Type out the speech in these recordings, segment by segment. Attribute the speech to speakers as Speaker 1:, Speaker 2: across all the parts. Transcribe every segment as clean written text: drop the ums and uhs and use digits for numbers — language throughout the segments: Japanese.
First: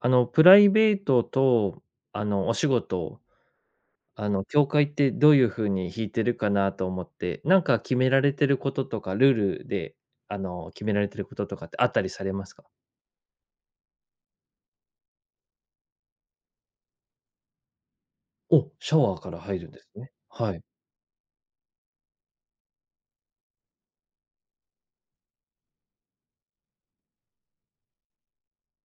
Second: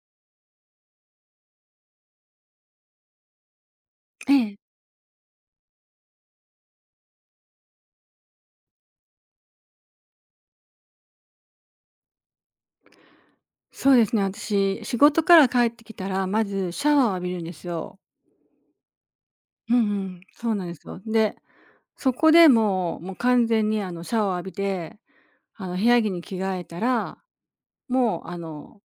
Speaker 1: プライベートと、お仕事、
Speaker 2: ええ、
Speaker 1: 境界ってどういう風に引いてるかなと思って、なんか決められてることとか、ルールで、決められてることとかってあったりされますか？
Speaker 2: そうですね、私、仕事から帰ってきたら、まずシャワーを浴びるんですよ。
Speaker 1: お、シャワーから入るん
Speaker 2: う
Speaker 1: で
Speaker 2: ん
Speaker 1: す
Speaker 2: う
Speaker 1: ね。
Speaker 2: ん。そう
Speaker 1: はい。
Speaker 2: なんですよ。で、そこでもう完全にシャワーを浴びて、あの部屋着に着替えたら、もうあの、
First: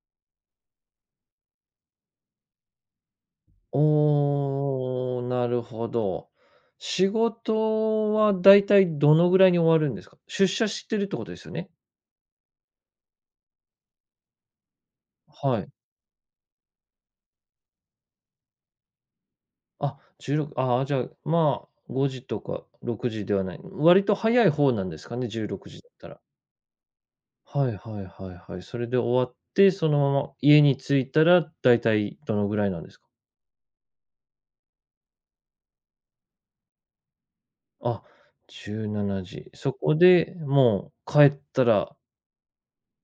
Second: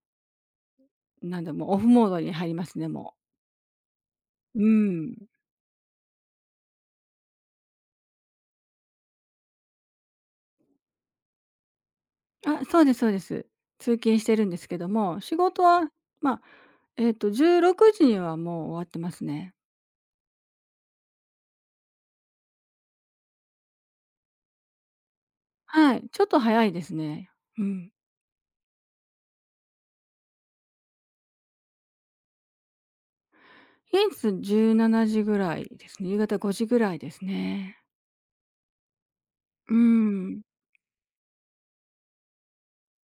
Speaker 2: なんだ、もうオフモードに入りますね、もう。う
Speaker 1: おお、
Speaker 2: ん。
Speaker 1: なるほど。仕事はだいたいどのぐらいに終わるんですか？出社してるってことですよね？
Speaker 2: あ、そうですそうです。通勤してるんですけども、仕
Speaker 1: は
Speaker 2: 事
Speaker 1: い。
Speaker 2: は、まあ、16時にはもう終わってますね。
Speaker 1: あ、16、ああ、じゃあ、まあ、5時とか6時ではない。割と早い方なんですかね、16時だっ
Speaker 2: は
Speaker 1: た
Speaker 2: い、
Speaker 1: ら。
Speaker 2: ちょっと早いですね。う
Speaker 1: はい
Speaker 2: ん。
Speaker 1: はいはいはい。それで終わって、そのまま家に着いたら、だいたいどのぐらいなんですか？
Speaker 2: 平日17時ぐらいですね。夕方5時ぐらいですね。
Speaker 1: あ、17時。
Speaker 2: う
Speaker 1: そ
Speaker 2: ー
Speaker 1: こで
Speaker 2: ん。
Speaker 1: もう帰ったら、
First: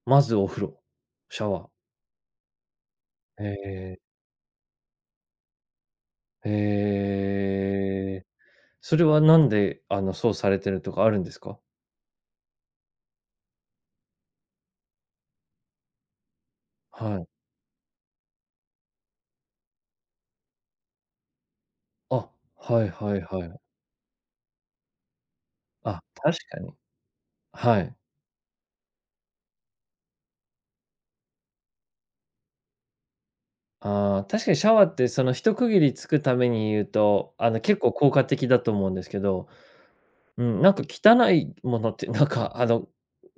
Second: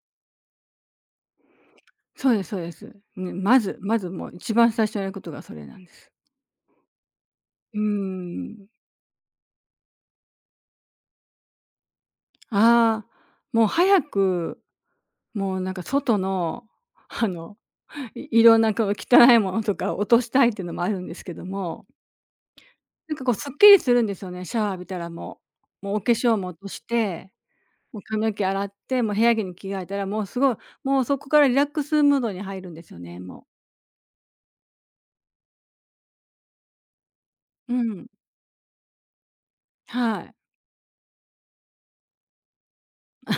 Speaker 1: まずお風呂、シャワー。
Speaker 2: そうですそうです。ね、
Speaker 1: へ
Speaker 2: まずま
Speaker 1: え、
Speaker 2: ずもう一番最初にやることがそれなんです。
Speaker 1: へ
Speaker 2: うー
Speaker 1: え。
Speaker 2: ん。
Speaker 1: それはなんで、そうされてるとかあるんですか？
Speaker 2: ああ、もう早く、もうなんか外の、
Speaker 1: は
Speaker 2: あ
Speaker 1: い。
Speaker 2: の、いろんなこう汚いものとか落としたいっていうのもあるんですけども、
Speaker 1: あ、はい
Speaker 2: な
Speaker 1: は
Speaker 2: ん
Speaker 1: い
Speaker 2: かこう
Speaker 1: は
Speaker 2: すっ
Speaker 1: い。
Speaker 2: きりするんですよね、シャワー浴びたらもう。もうお
Speaker 1: あ、
Speaker 2: 化粧
Speaker 1: 確
Speaker 2: も落
Speaker 1: か
Speaker 2: と
Speaker 1: に。
Speaker 2: して、
Speaker 1: はい。
Speaker 2: もう髪の毛洗って、もう部屋着に着替えたら、もうすごい、もうそこからリラックスムードに入るんですよね、もう。
Speaker 1: ああ、確かにシャワーってその一区切りつくために言うと、
Speaker 2: う
Speaker 1: 結構
Speaker 2: ん、
Speaker 1: 効果的だと思うんですけど、
Speaker 2: はい。
Speaker 1: うん、なんか汚いものって、なんか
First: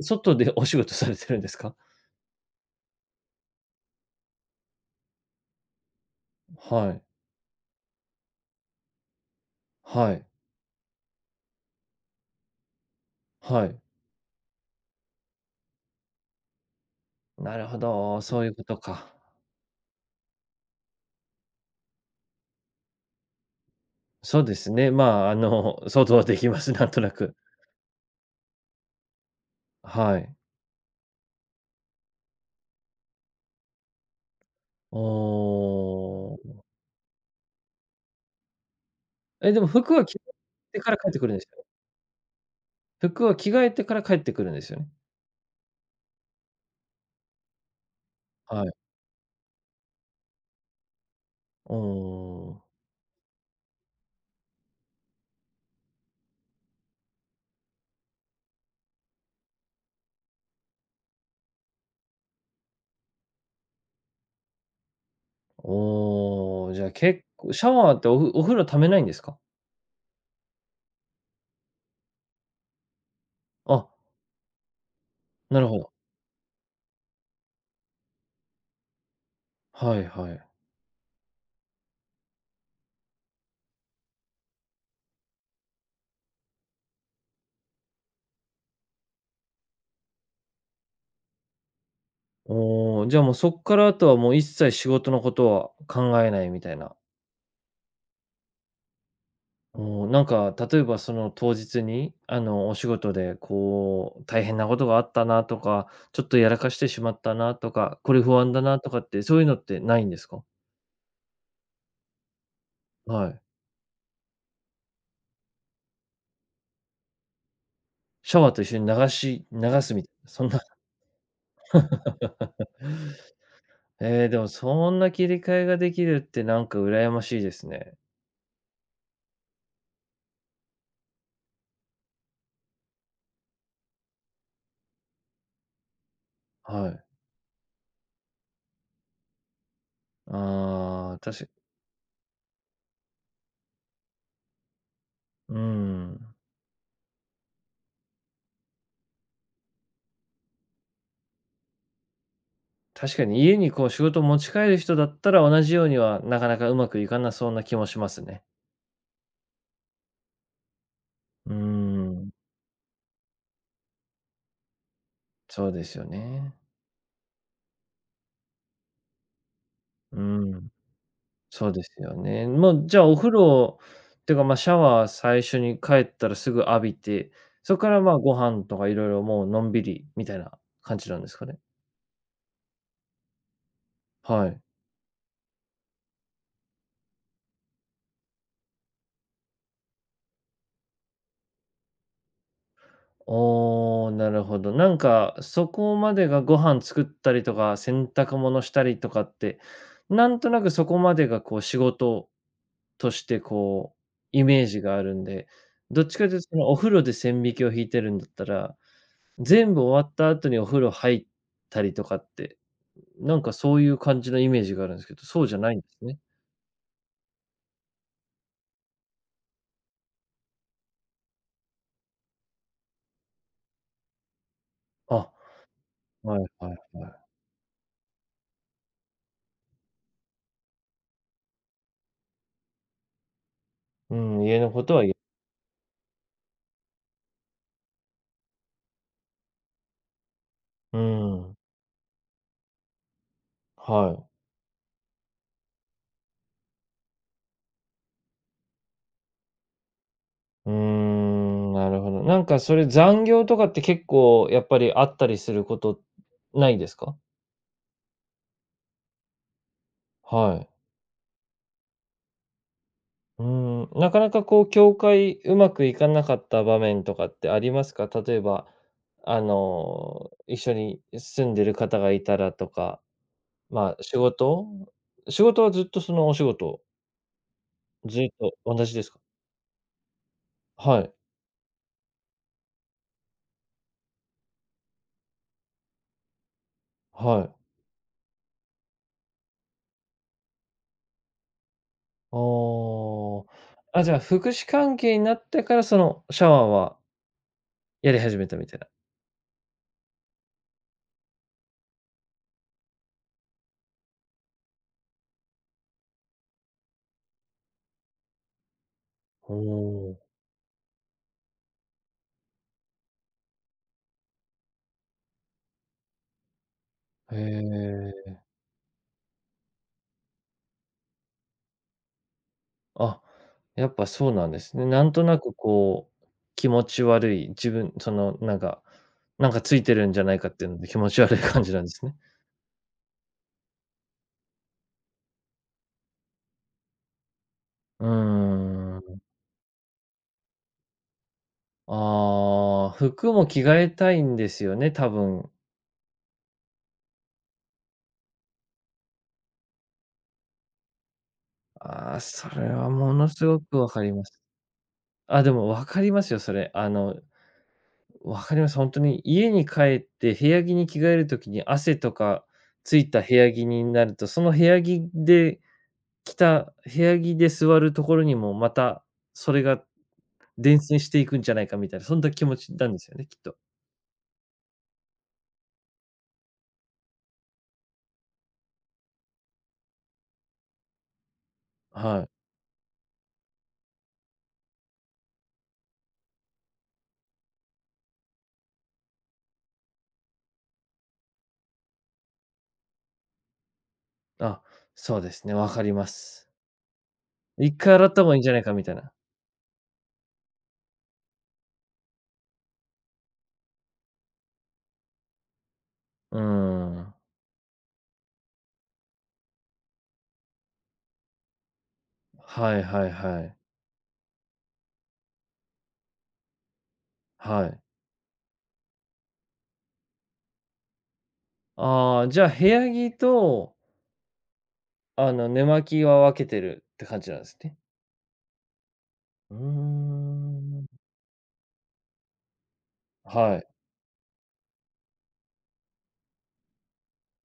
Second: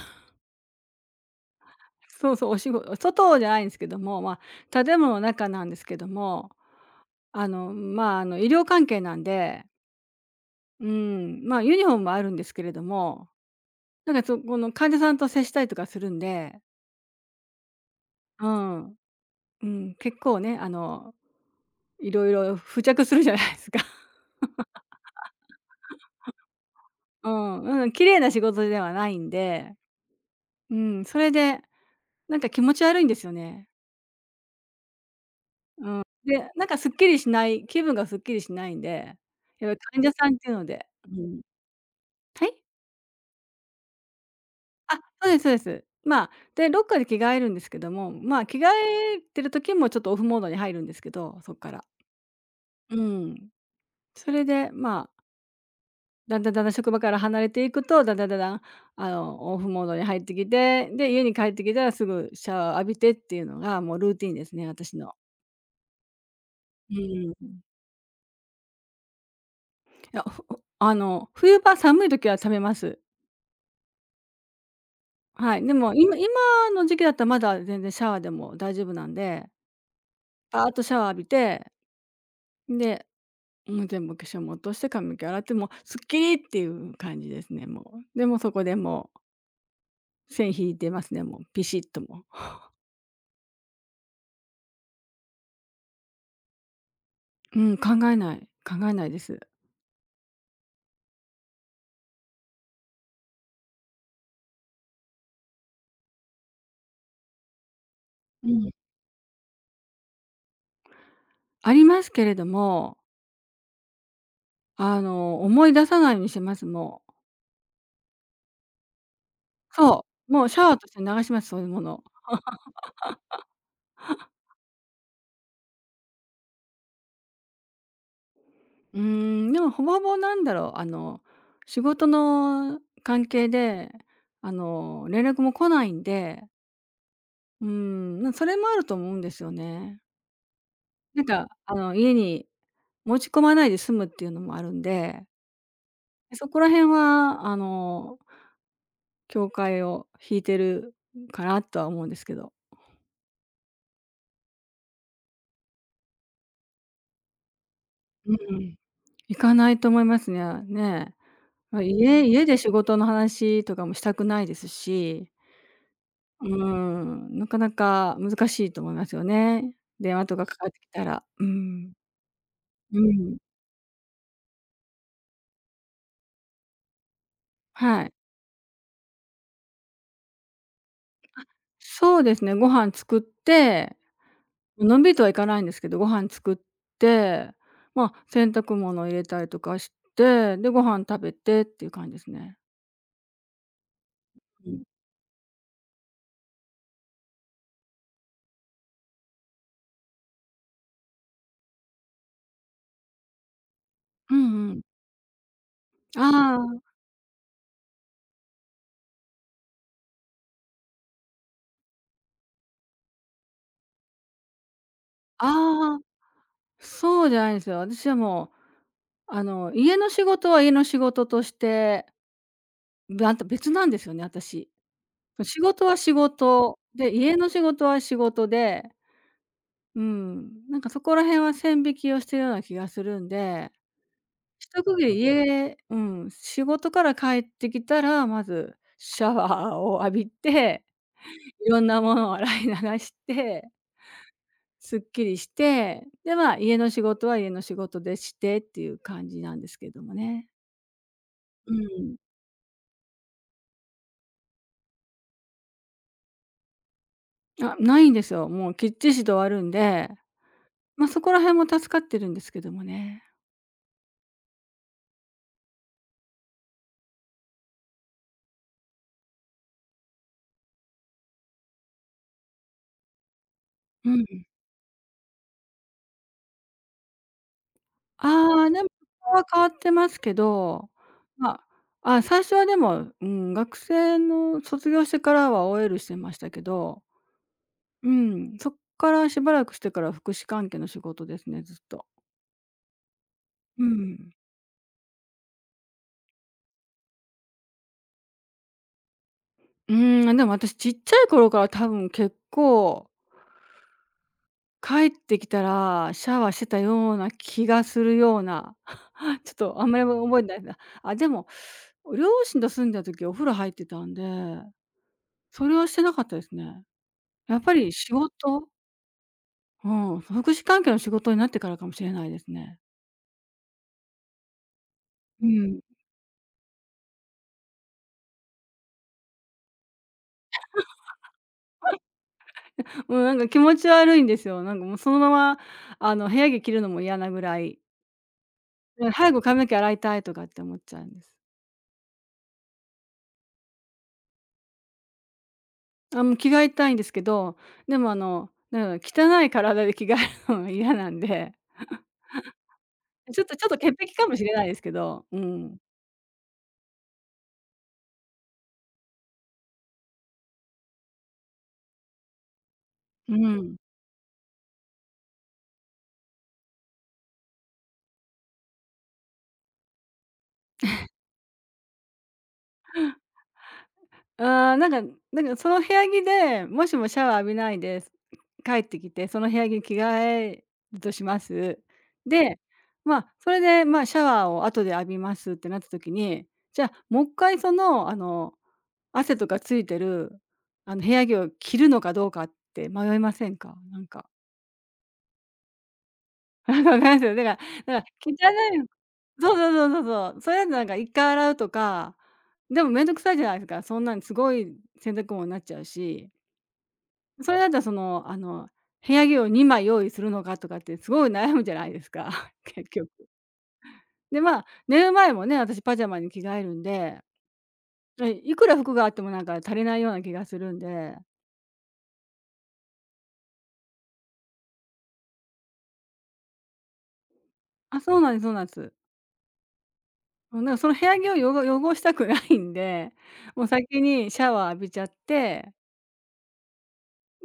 Speaker 1: 外でお仕事されてるんですか？
Speaker 2: そうそう、お仕事外じゃないんですけども、まあ、建物の中なんですけども、
Speaker 1: はい、
Speaker 2: あの、まあ、あの、医療関係なんで、
Speaker 1: はい、
Speaker 2: うん、まあ、ユニフォームもあるんですけれども、
Speaker 1: はい。
Speaker 2: なんか、そこの患者さんと接したりとかするんで、
Speaker 1: なるほど、そう
Speaker 2: う
Speaker 1: いうこと
Speaker 2: ん、
Speaker 1: か。
Speaker 2: うん、結構ね、あの、色々付着するじゃないですか。
Speaker 1: そうですね、まあ、想像はできます、なんとな
Speaker 2: う
Speaker 1: く。
Speaker 2: ん、うん、綺麗な仕事ではないんで、
Speaker 1: はい。
Speaker 2: うん、それで、なんか気持ち悪いんですよね。
Speaker 1: お
Speaker 2: うん。で、
Speaker 1: ー
Speaker 2: なんかすっきりしないんで、
Speaker 1: え、でも
Speaker 2: やっぱ
Speaker 1: 服
Speaker 2: り患
Speaker 1: は
Speaker 2: 者
Speaker 1: 着替
Speaker 2: さんっていうの
Speaker 1: えて
Speaker 2: で、
Speaker 1: から帰って
Speaker 2: う
Speaker 1: くるん
Speaker 2: ん。
Speaker 1: ですよね？
Speaker 2: はい？
Speaker 1: 服は着替えてから帰ってくるんですよね？
Speaker 2: あ、そうですそうです。まあ、で、ロッカーで着替えるんですけども、まあ、着
Speaker 1: は
Speaker 2: 替
Speaker 1: い。
Speaker 2: えてる時もちょっとオフモードに入るんですけど、そっか
Speaker 1: お
Speaker 2: ら。
Speaker 1: お。
Speaker 2: うん。それで、まあ、だんだんだんだん職場から離れていくと、だんだんだんだん、あの、オフモードに入ってきて、で、家に帰ってきたらすぐシャワー浴びてっていうのがもうルーティンですね、私の。
Speaker 1: おお、じゃあ
Speaker 2: う
Speaker 1: 結
Speaker 2: ん。
Speaker 1: 構
Speaker 2: い
Speaker 1: シャワーってお風呂溜めないんですか？
Speaker 2: や、あの、冬場寒い時は冷めます。
Speaker 1: あ、
Speaker 2: は
Speaker 1: な
Speaker 2: い、
Speaker 1: る
Speaker 2: で
Speaker 1: ほど。
Speaker 2: も今の時期だったらまだ全然シャワーでも大丈夫なんで、
Speaker 1: はいはい。
Speaker 2: パーッとシャワー浴びて、で、もう全部化粧も落として髪の毛洗って、もうすっきりっていう感じですね、もう。で、そこでもう線引いてますね、もうピシッとも
Speaker 1: おお、じゃあもうそっからあとはもう一切仕事のことは考えないみたいな。
Speaker 2: う。うん、考えないです。
Speaker 1: おお、なんか例えばその当日に、お仕事でこう大変なことがあったなとか、ちょっとやらかしてしまったなとか、これ不
Speaker 2: う
Speaker 1: 安だ
Speaker 2: ん。
Speaker 1: なとかってそういうのってないんですか？
Speaker 2: ありますけれども、
Speaker 1: はい。
Speaker 2: あの、思い出さないようにしてます、もう。
Speaker 1: シャワーと一緒に流すみ
Speaker 2: そ
Speaker 1: たいな、
Speaker 2: う、も
Speaker 1: そ
Speaker 2: う
Speaker 1: ん
Speaker 2: シ
Speaker 1: な
Speaker 2: ャワーとして流します、そういうもの。
Speaker 1: ええ、でもそんな切り替えができるってなんか羨ましいですね。
Speaker 2: うーん、でもほぼほぼなんだろう、あの、仕事の関係で、あの、連絡も来ないんで、
Speaker 1: はい。
Speaker 2: うーん、それもあると思うんですよね。
Speaker 1: ああ、
Speaker 2: なんか、あの、家に持ち込まないで済むっていうのもあるんで、
Speaker 1: うん。
Speaker 2: そこら辺は、あの、境界を引いてるかなとは思うんですけど。
Speaker 1: 確かに家にこう仕事を持ち帰る人だったら同じようにはなかなかうまくいかなそうな気もします
Speaker 2: う
Speaker 1: ね。
Speaker 2: ん、行かないと思いますね。ね。
Speaker 1: うー
Speaker 2: ま、
Speaker 1: ん、
Speaker 2: 家で仕事の話とかもしたくないですし、
Speaker 1: そうですよ
Speaker 2: うー
Speaker 1: ね。
Speaker 2: ん、なかなか難しいと思いますよね。電
Speaker 1: う
Speaker 2: 話とかかか
Speaker 1: ん、
Speaker 2: ってきたら。う
Speaker 1: そうです
Speaker 2: ん。
Speaker 1: よね。もうじ
Speaker 2: う
Speaker 1: ゃあお風
Speaker 2: ん。
Speaker 1: 呂っていうか、ま、シャワー最初に帰ったらすぐ浴びて、そこから
Speaker 2: はい。
Speaker 1: まあご飯とかいろいろもうのんびりみたいな感じなんですかね？
Speaker 2: そうですね、ご飯作って、
Speaker 1: はい。
Speaker 2: ま、のんびりとはいかないんですけど、ご飯作って、まあ、洗濯物入れたりとかして、で、ご飯食べてっていう感じですね。
Speaker 1: おお、なるほ
Speaker 2: う
Speaker 1: ど。
Speaker 2: ん。
Speaker 1: なんか、そこまでがご飯作ったりとか、洗濯物したりとかって、なんとなくそこまでがこう仕事としてこう、
Speaker 2: う
Speaker 1: イメー
Speaker 2: んう
Speaker 1: ジ
Speaker 2: ん。
Speaker 1: があるんで、どっちかというとそのお
Speaker 2: あ
Speaker 1: 風呂で線引きを引いてるんだったら、全部終わった後にお風呂入ったりとかって、なんかそういう感じのイメージがあるんですけど、そ
Speaker 2: あ、
Speaker 1: うじゃないんで
Speaker 2: ああ、
Speaker 1: すね。
Speaker 2: そうじゃないんですよ。私はもう、あの、家の仕事は家の仕事として、べあんた別なんですよね、私。
Speaker 1: あ、
Speaker 2: 仕事は仕
Speaker 1: はいは
Speaker 2: 事
Speaker 1: いは
Speaker 2: で、
Speaker 1: い。
Speaker 2: 家の仕事は仕事で、うん、なんかそこら辺は線引きをしてるような気がするんで、
Speaker 1: うん、家の
Speaker 2: 一
Speaker 1: こと
Speaker 2: 区
Speaker 1: は
Speaker 2: 切
Speaker 1: 言う、
Speaker 2: り家うん、仕事から帰ってきたら、まずシャワーを浴びて、
Speaker 1: うん、
Speaker 2: いろんなものを洗い流して、
Speaker 1: はい。
Speaker 2: すっきりして、で、まあ、家の仕事は家の仕事でしてっていう感じなんですけどもね。
Speaker 1: うー
Speaker 2: う
Speaker 1: ん、なるほ
Speaker 2: ん。
Speaker 1: ど。なんかそれ残業とかって結構やっぱりあったりすることないですか？
Speaker 2: あ、ないんですよ。もうきっちしと終わるんで、
Speaker 1: はい。
Speaker 2: ま、あそこら辺も助かってるんですけどもね。
Speaker 1: うーん、なかなかこう境界うまくいかなかった場面とかってありますか？例えば、一緒に住んでる方がいたらとか、まあ、
Speaker 2: う
Speaker 1: 仕
Speaker 2: ん、
Speaker 1: 事仕事はずっとそのお仕事、ず
Speaker 2: あ
Speaker 1: っと
Speaker 2: あ、で
Speaker 1: 同
Speaker 2: も、
Speaker 1: じですか？
Speaker 2: そこは変わってますけど、
Speaker 1: はい、
Speaker 2: まあ、あ、最初はでも、うん、学生の卒業してからは OL してましたけど、
Speaker 1: はい。
Speaker 2: うん、そっからしばらくしてから福祉関係の仕事ですね、ずっと。
Speaker 1: あ
Speaker 2: う
Speaker 1: あ。あ、じゃあ、
Speaker 2: ん。
Speaker 1: 福祉関係になってからそのシャワーはやり始めたみたいな。
Speaker 2: うーん、でも私ちっちゃい頃から多分結構、帰ってきたらシャワーしてたような気がするような、ちょ
Speaker 1: お
Speaker 2: っとあんまり
Speaker 1: お、
Speaker 2: 覚えてないな。あ、でも、両親と住んでた時お風呂入ってたんで、それはしてなかったですね。
Speaker 1: へ
Speaker 2: やっぱり仕
Speaker 1: え。
Speaker 2: 事うん、福祉関係の仕事になってからかもしれないですね。
Speaker 1: あ、やっぱそうなんですね。なんとな
Speaker 2: う
Speaker 1: く
Speaker 2: ん。
Speaker 1: こう、気持ち悪い、自分そのなんか、なんかついてるんじゃないかっていうので気持ち悪い感じなんですね。
Speaker 2: もうなんか気持ち悪いんですよ。なんかもうそのまま、あの、部屋着着るのも嫌なぐらい、
Speaker 1: うー
Speaker 2: うん、
Speaker 1: ん。
Speaker 2: 早く髪の毛洗いたいとかって思っちゃうんです。
Speaker 1: ああ、服も着替えたいんですよね、多分。
Speaker 2: あ、もう着替えたいんですけど、でもあの、なんか汚い体で着替えるのが嫌なんで、
Speaker 1: ああ、それはもの
Speaker 2: ちょっ
Speaker 1: す
Speaker 2: と
Speaker 1: ご
Speaker 2: ちょっと
Speaker 1: くわ
Speaker 2: 潔
Speaker 1: かり
Speaker 2: 癖
Speaker 1: ま
Speaker 2: かも
Speaker 1: す。
Speaker 2: しれないですけど、う
Speaker 1: あ、でも
Speaker 2: ん。
Speaker 1: 分かりますよ、それ。分かります。本当に家に帰って部屋着に着替えるときに汗とかついた部
Speaker 2: う
Speaker 1: 屋着
Speaker 2: ん。
Speaker 1: になると、その部屋着で着た部屋着で座るところにも、また、それが伝染していくんじゃないかみたいな、そんな気持ちなんですよね、きっと。
Speaker 2: ああ、なんかその部屋着で、もしもシャワー浴びないで、帰ってきて、その部屋着に着替えるとします。
Speaker 1: はい。
Speaker 2: で、まあ、それで、まあ、シャワーを後で浴びますってなった時に、じゃあ、もう一回その、あの、汗とかついてる、あの、部屋着を着るのかどうかって迷いませんか？なんか。
Speaker 1: あ、そうですね、わかります。
Speaker 2: なんかわかりますよ。だから
Speaker 1: 一回
Speaker 2: だから、
Speaker 1: 洗った方
Speaker 2: 汚
Speaker 1: がいいんじゃないか
Speaker 2: い
Speaker 1: みたいな。
Speaker 2: そうそうそうそうそう。それだとなんか一回洗うとか、でもめんどくさいじゃないですか。そんなんすごい洗濯物になっちゃうし。
Speaker 1: うーん。
Speaker 2: それだったらその、あの、部屋着を2枚用意するのかとかってすごい悩むじゃないですか、
Speaker 1: はい
Speaker 2: 結
Speaker 1: は
Speaker 2: 局。
Speaker 1: いはい。
Speaker 2: で、まあ、寝る前もね、私パジャマに着替えるんで、
Speaker 1: はい。
Speaker 2: え、いくら服があってもなんか足りないような気がするんで。
Speaker 1: ああ、じゃあ部屋着と、寝巻きは分けてるって感じなんですね。
Speaker 2: あ、そうなんです。
Speaker 1: うー
Speaker 2: もうなんか
Speaker 1: ん。
Speaker 2: その部屋着を汚したくないんで、
Speaker 1: は
Speaker 2: もう
Speaker 1: い。
Speaker 2: 先にシャワー浴びちゃって、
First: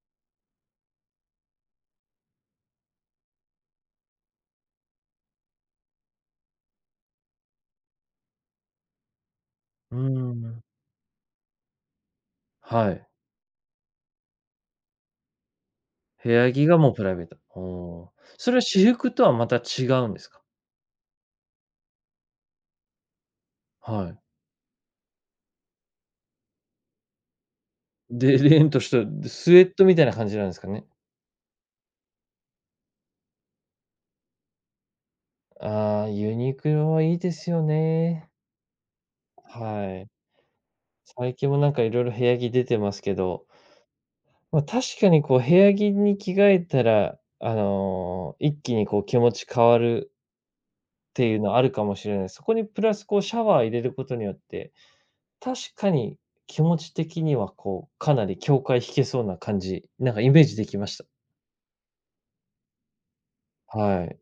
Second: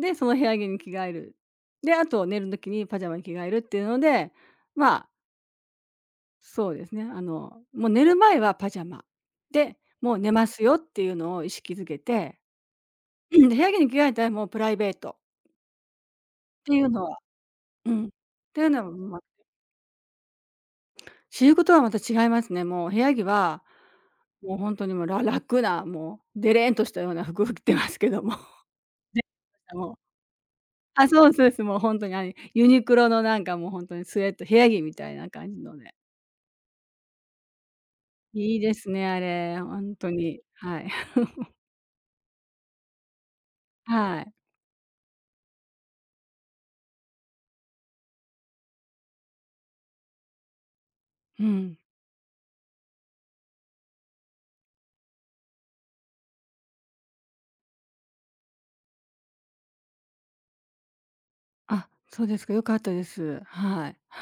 Speaker 2: で、その部屋着に着替える。で、あと寝る時にパジャマに着替えるっていうので、ま、そうですね。あの、もう寝る前はパジャマ。で、
Speaker 1: う
Speaker 2: もう寝
Speaker 1: ー
Speaker 2: ます
Speaker 1: ん。
Speaker 2: よっていうのを意識づけて、
Speaker 1: はい。
Speaker 2: うん、で、部屋着に着替えたらもうプライベート
Speaker 1: 部屋
Speaker 2: っ
Speaker 1: 着
Speaker 2: て
Speaker 1: が
Speaker 2: いう
Speaker 1: もうプ
Speaker 2: の
Speaker 1: ライ
Speaker 2: は、
Speaker 1: ベート。お
Speaker 2: うん。っ
Speaker 1: お。それ
Speaker 2: て
Speaker 1: は
Speaker 2: いうの
Speaker 1: 私
Speaker 2: は、
Speaker 1: 服
Speaker 2: まあ、
Speaker 1: とはまた違うんですか？
Speaker 2: 私服とはまた違いますね。もう部屋着は、
Speaker 1: はい。
Speaker 2: もう本当にもう楽な、もうデレーンとしたような服を着てますけども。
Speaker 1: で、レ ンとした
Speaker 2: で、
Speaker 1: スウェット
Speaker 2: もう、
Speaker 1: みたいな感じなんですかね。
Speaker 2: あ、そうそうです。もう本当にあれ、ユニクロのなんかもう本当にスウェット、部屋着みたいな感じのね。
Speaker 1: ああ、ユニクロはいいですよね。
Speaker 2: いいですね、あれ、
Speaker 1: は
Speaker 2: 本当
Speaker 1: い。
Speaker 2: に。はい。
Speaker 1: 最近もなんかいろいろ部屋着出てますけど、
Speaker 2: はい。
Speaker 1: まあ、確かにこう部屋着に着替えたら、一気にこう気持ち変わるっていう
Speaker 2: う
Speaker 1: のある
Speaker 2: ん。
Speaker 1: かもしれない。そこにプラスこうシャワー入れることによって、確かに気持ち的にはこう、かなり境界引けそうな感じ、なんかイメージできました。
Speaker 2: あ、そうですか、良かったです。はい。
Speaker 1: はい。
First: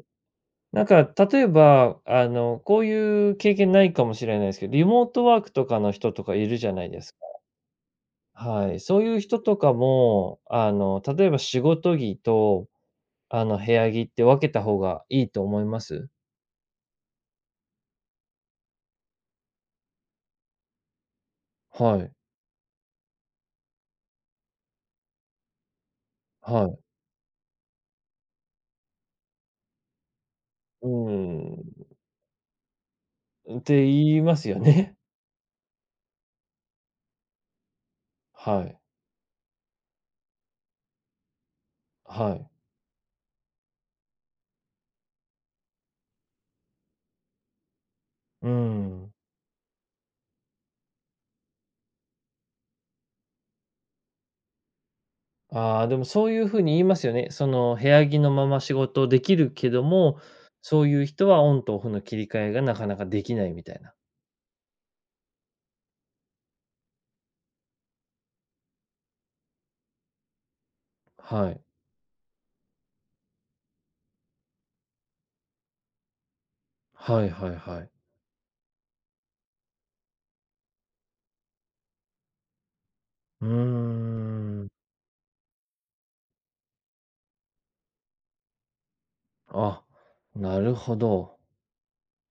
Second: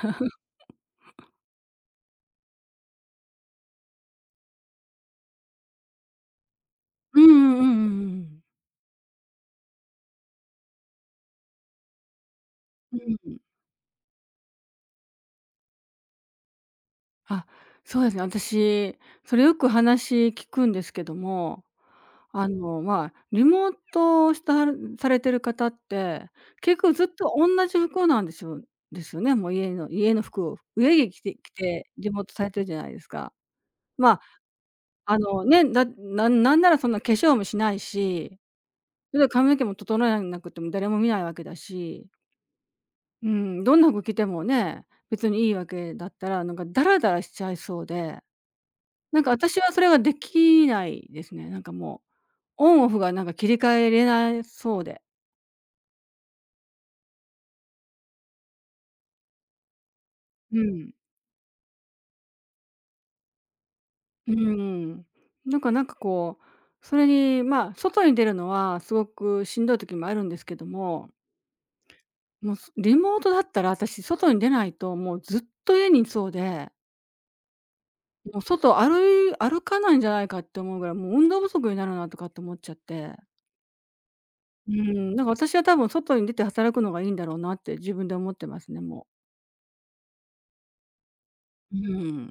Speaker 1: なんか、例えば、こういう経験ないかもしれないですけど、リモートワークとかの人とかいるじゃないですか。
Speaker 2: うんうんうんうんうん。
Speaker 1: はい、そういう人とかも、例えば仕事着と、
Speaker 2: うん。
Speaker 1: 部屋着って分けた方がいいと思います？
Speaker 2: あ、そうですね、私、それよく話聞くんですけども、
Speaker 1: はい、
Speaker 2: あの、まあ、リモートしたされてる方って、
Speaker 1: はい。
Speaker 2: 結構ずっと同じ服なんですよね、もう家の服を
Speaker 1: う
Speaker 2: 上着着て着
Speaker 1: ん。
Speaker 2: てリモートされてるじゃないですか。
Speaker 1: って言
Speaker 2: まあ、
Speaker 1: いますよね。
Speaker 2: あの、ね、んなんなら、そんな化粧もしない し、
Speaker 1: はい、
Speaker 2: それで髪の毛も整えなくても誰も見ないわけだし、
Speaker 1: はい。
Speaker 2: うん、どんな服着てもね、別にいいわけだったら、なんかダラダラしちゃいそうで、
Speaker 1: うん。
Speaker 2: なんか私はそれができないですね。なんかもう、オンオフがなんか切り替えれなそうで。
Speaker 1: ああ、でもそういうふうに言いますよね。その、部屋着のまま仕事できるけども、
Speaker 2: う
Speaker 1: そう
Speaker 2: ん。
Speaker 1: いう人はオンとオフの切り替えがなかなかできないみたいな。
Speaker 2: うん。なんかこう、それに、まあ、外に出るのはすごくしんどい時もあるんですけども、
Speaker 1: はい。
Speaker 2: もうすリモートだったら私外に出ないともうずっと家にいそうで、
Speaker 1: はいはいはい。
Speaker 2: もう外歩い歩かないんじゃないかって思うぐらい、もう運動不足になるなとかって思っちゃって。
Speaker 1: うーん。
Speaker 2: うん、なんか私は多分外に出て働くのがいいんだろうなって自分で思ってますね、もう。
Speaker 1: あ、なるほど。
Speaker 2: うん。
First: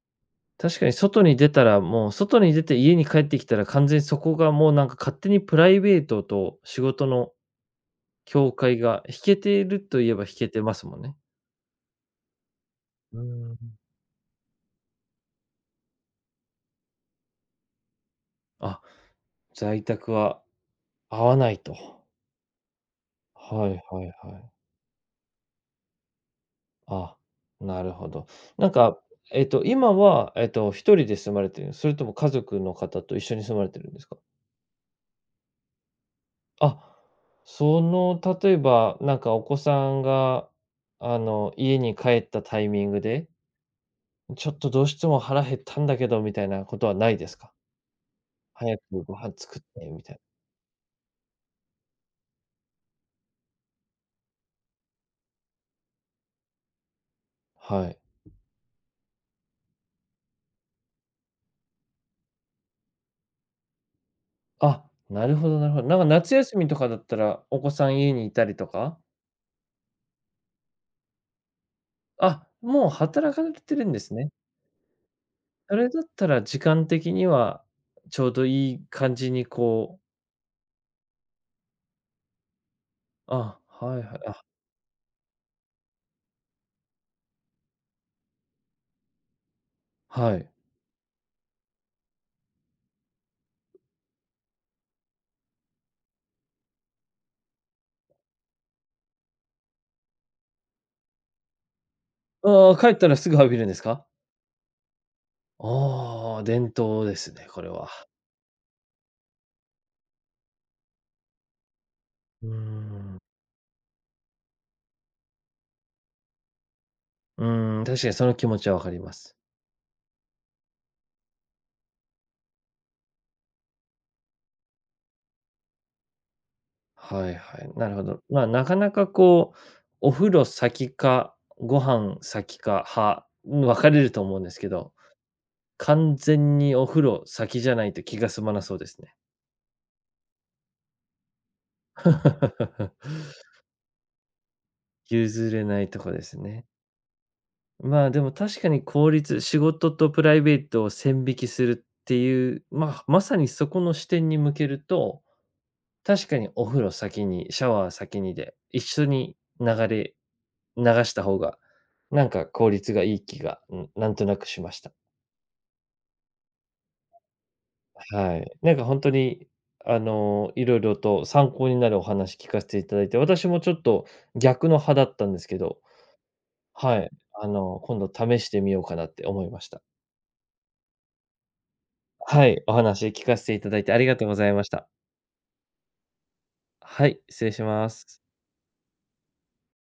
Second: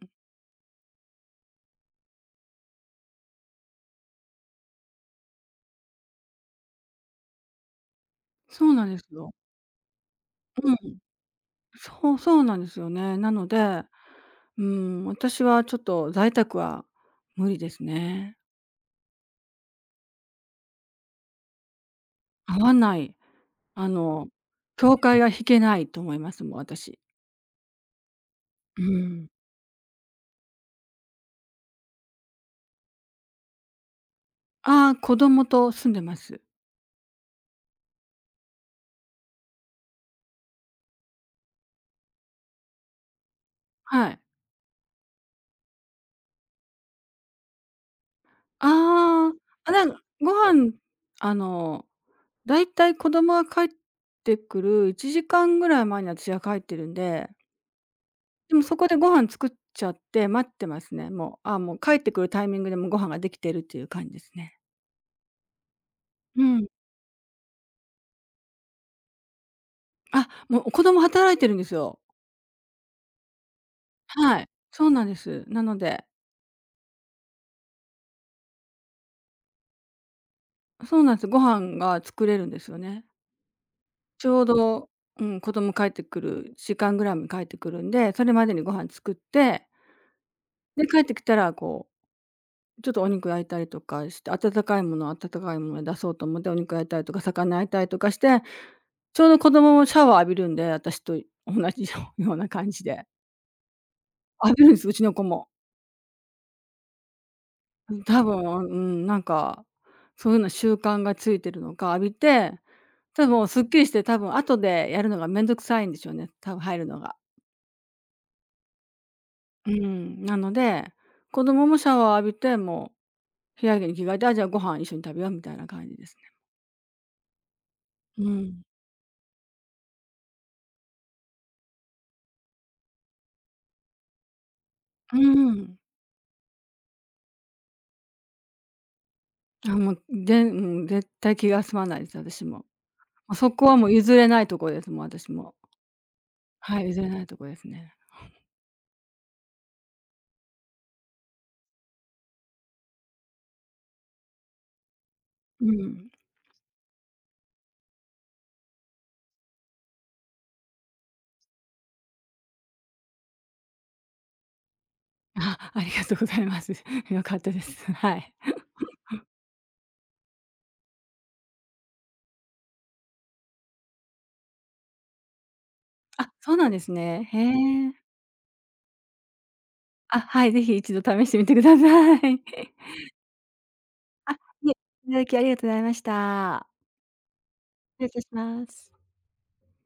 Speaker 1: 確かに外に出たら、もう外に出て家に帰ってきたら完全にそこがもうなんか勝手にプライベートと仕事の境
Speaker 2: そう
Speaker 1: 界
Speaker 2: なんで
Speaker 1: が
Speaker 2: す
Speaker 1: 引
Speaker 2: よ。
Speaker 1: けているといえば引けて
Speaker 2: う
Speaker 1: ま
Speaker 2: ん。
Speaker 1: すもんね。
Speaker 2: そうなんですよね。
Speaker 1: うー
Speaker 2: なの
Speaker 1: ん。
Speaker 2: で、うん、私はちょっと在宅は無理ですね。
Speaker 1: あ、在宅は合わないと。
Speaker 2: 合わない、
Speaker 1: はい
Speaker 2: あ
Speaker 1: はい
Speaker 2: の、
Speaker 1: はい。
Speaker 2: 境界が引けないと思います、もう私。
Speaker 1: あ、なるほど。なん
Speaker 2: う
Speaker 1: か、
Speaker 2: ん。
Speaker 1: 今は、一人で住まれてる、それとも家族の方と一緒に住まれてるんですか？
Speaker 2: ああ、子供と住んでます。
Speaker 1: あ、その、例えば、なんかお子さんが、家に帰ったタイミングで、
Speaker 2: はい。
Speaker 1: ちょっとどうしても腹減ったんだけどみたいなことはないですか？早くご
Speaker 2: ああ、
Speaker 1: 飯作っ
Speaker 2: あ、な
Speaker 1: て
Speaker 2: ん
Speaker 1: みたいな。
Speaker 2: ご飯、あの、だいたい子供が帰ってくる1時間ぐらい前に私は帰ってるんで、
Speaker 1: はい。
Speaker 2: でもそこでご飯作っちゃって待ってますね。もう、あ、もう帰ってくるタイミングでもうご飯ができてるっていう感じですね。
Speaker 1: あ、なるほどなるほど。なんか夏
Speaker 2: う
Speaker 1: 休
Speaker 2: ん。
Speaker 1: みとかだったら、お子さん家にいたりとか？
Speaker 2: あ、もう子供働いてるんですよ。
Speaker 1: あ、もう働かれてるんですね。
Speaker 2: はい、そうなんです。な
Speaker 1: そ
Speaker 2: の
Speaker 1: れだっ
Speaker 2: で、
Speaker 1: たら時間的には、ちょうどいい感じにこう
Speaker 2: そうなんです。ご飯が作れるんですよね。
Speaker 1: あ、はいはい、
Speaker 2: ちょ
Speaker 1: あ、
Speaker 2: うど、うん、子供帰ってくる時間ぐらいに帰ってくるんで、それまでにご飯作って、
Speaker 1: はい。
Speaker 2: で、帰ってきたらこう、ちょっとお肉焼いたりとかして、温かいものは温かいもので出そうと思ってお肉焼いたりとか、魚焼いたりとかして、ちょうど子供もシャワー浴びるんで、私と同じような感
Speaker 1: ああ、
Speaker 2: じ
Speaker 1: 帰っ
Speaker 2: で。
Speaker 1: たらすぐ浴びるんですか？
Speaker 2: 浴びるんです、うちの子も。
Speaker 1: ああ、伝統ですね、これは。
Speaker 2: 多分、うん、なんか、そういうような習慣がついてるのか、浴び
Speaker 1: うー
Speaker 2: て、
Speaker 1: ん。
Speaker 2: 多分すっきりして、多分後でやるのがめんどくさいんでしょうね、多分入るのが。
Speaker 1: うーん、確かにその気持ちは分かります。
Speaker 2: うん、なので、子供もシャワー浴びて、もう部屋着に着替えて、あ、じゃあご飯一緒に食べようみたいな感じですね。
Speaker 1: はいはい、なるほど。
Speaker 2: う
Speaker 1: まあ、
Speaker 2: ん。
Speaker 1: なかなかこう、お風呂先か、ご飯先か派、分かれると思うんですけど、
Speaker 2: うん。
Speaker 1: 完全にお風呂先じゃないと気が済まなそうですね。
Speaker 2: あ、もう、でうん、絶対気が済まないです、私も。も うそこはもう譲れないとこです、もう私
Speaker 1: 譲
Speaker 2: も。
Speaker 1: れないとこですね。
Speaker 2: はい、譲れないとこですね。
Speaker 1: まあ、でも確かに効率仕事とプライベートを線引きするっていう、まあ、まさにそこの視点に向けると
Speaker 2: うん。
Speaker 1: 確かにお風呂先に、シャワー先にで、一緒に流した方が、なんか効率がいい気が、うん、なんとなくしました。
Speaker 2: あ、ありがとうございます。良かったです。はい。
Speaker 1: はい。なんか本当に、色々と参考になるお話聞かせていただいて、私もちょっと逆の派だったんですけど、
Speaker 2: あ、そうなんです
Speaker 1: はい、
Speaker 2: ね。へえ。
Speaker 1: 今度試してみようかなって思いました。
Speaker 2: あ、はい、ぜひ一度試してみてください。
Speaker 1: はい、お話聞かせていただいてありがとう
Speaker 2: あ、
Speaker 1: ございま
Speaker 2: い
Speaker 1: し
Speaker 2: え、
Speaker 1: た。
Speaker 2: いただきありがとうございました。
Speaker 1: はい、失礼しま
Speaker 2: 失礼い
Speaker 1: す。
Speaker 2: たします。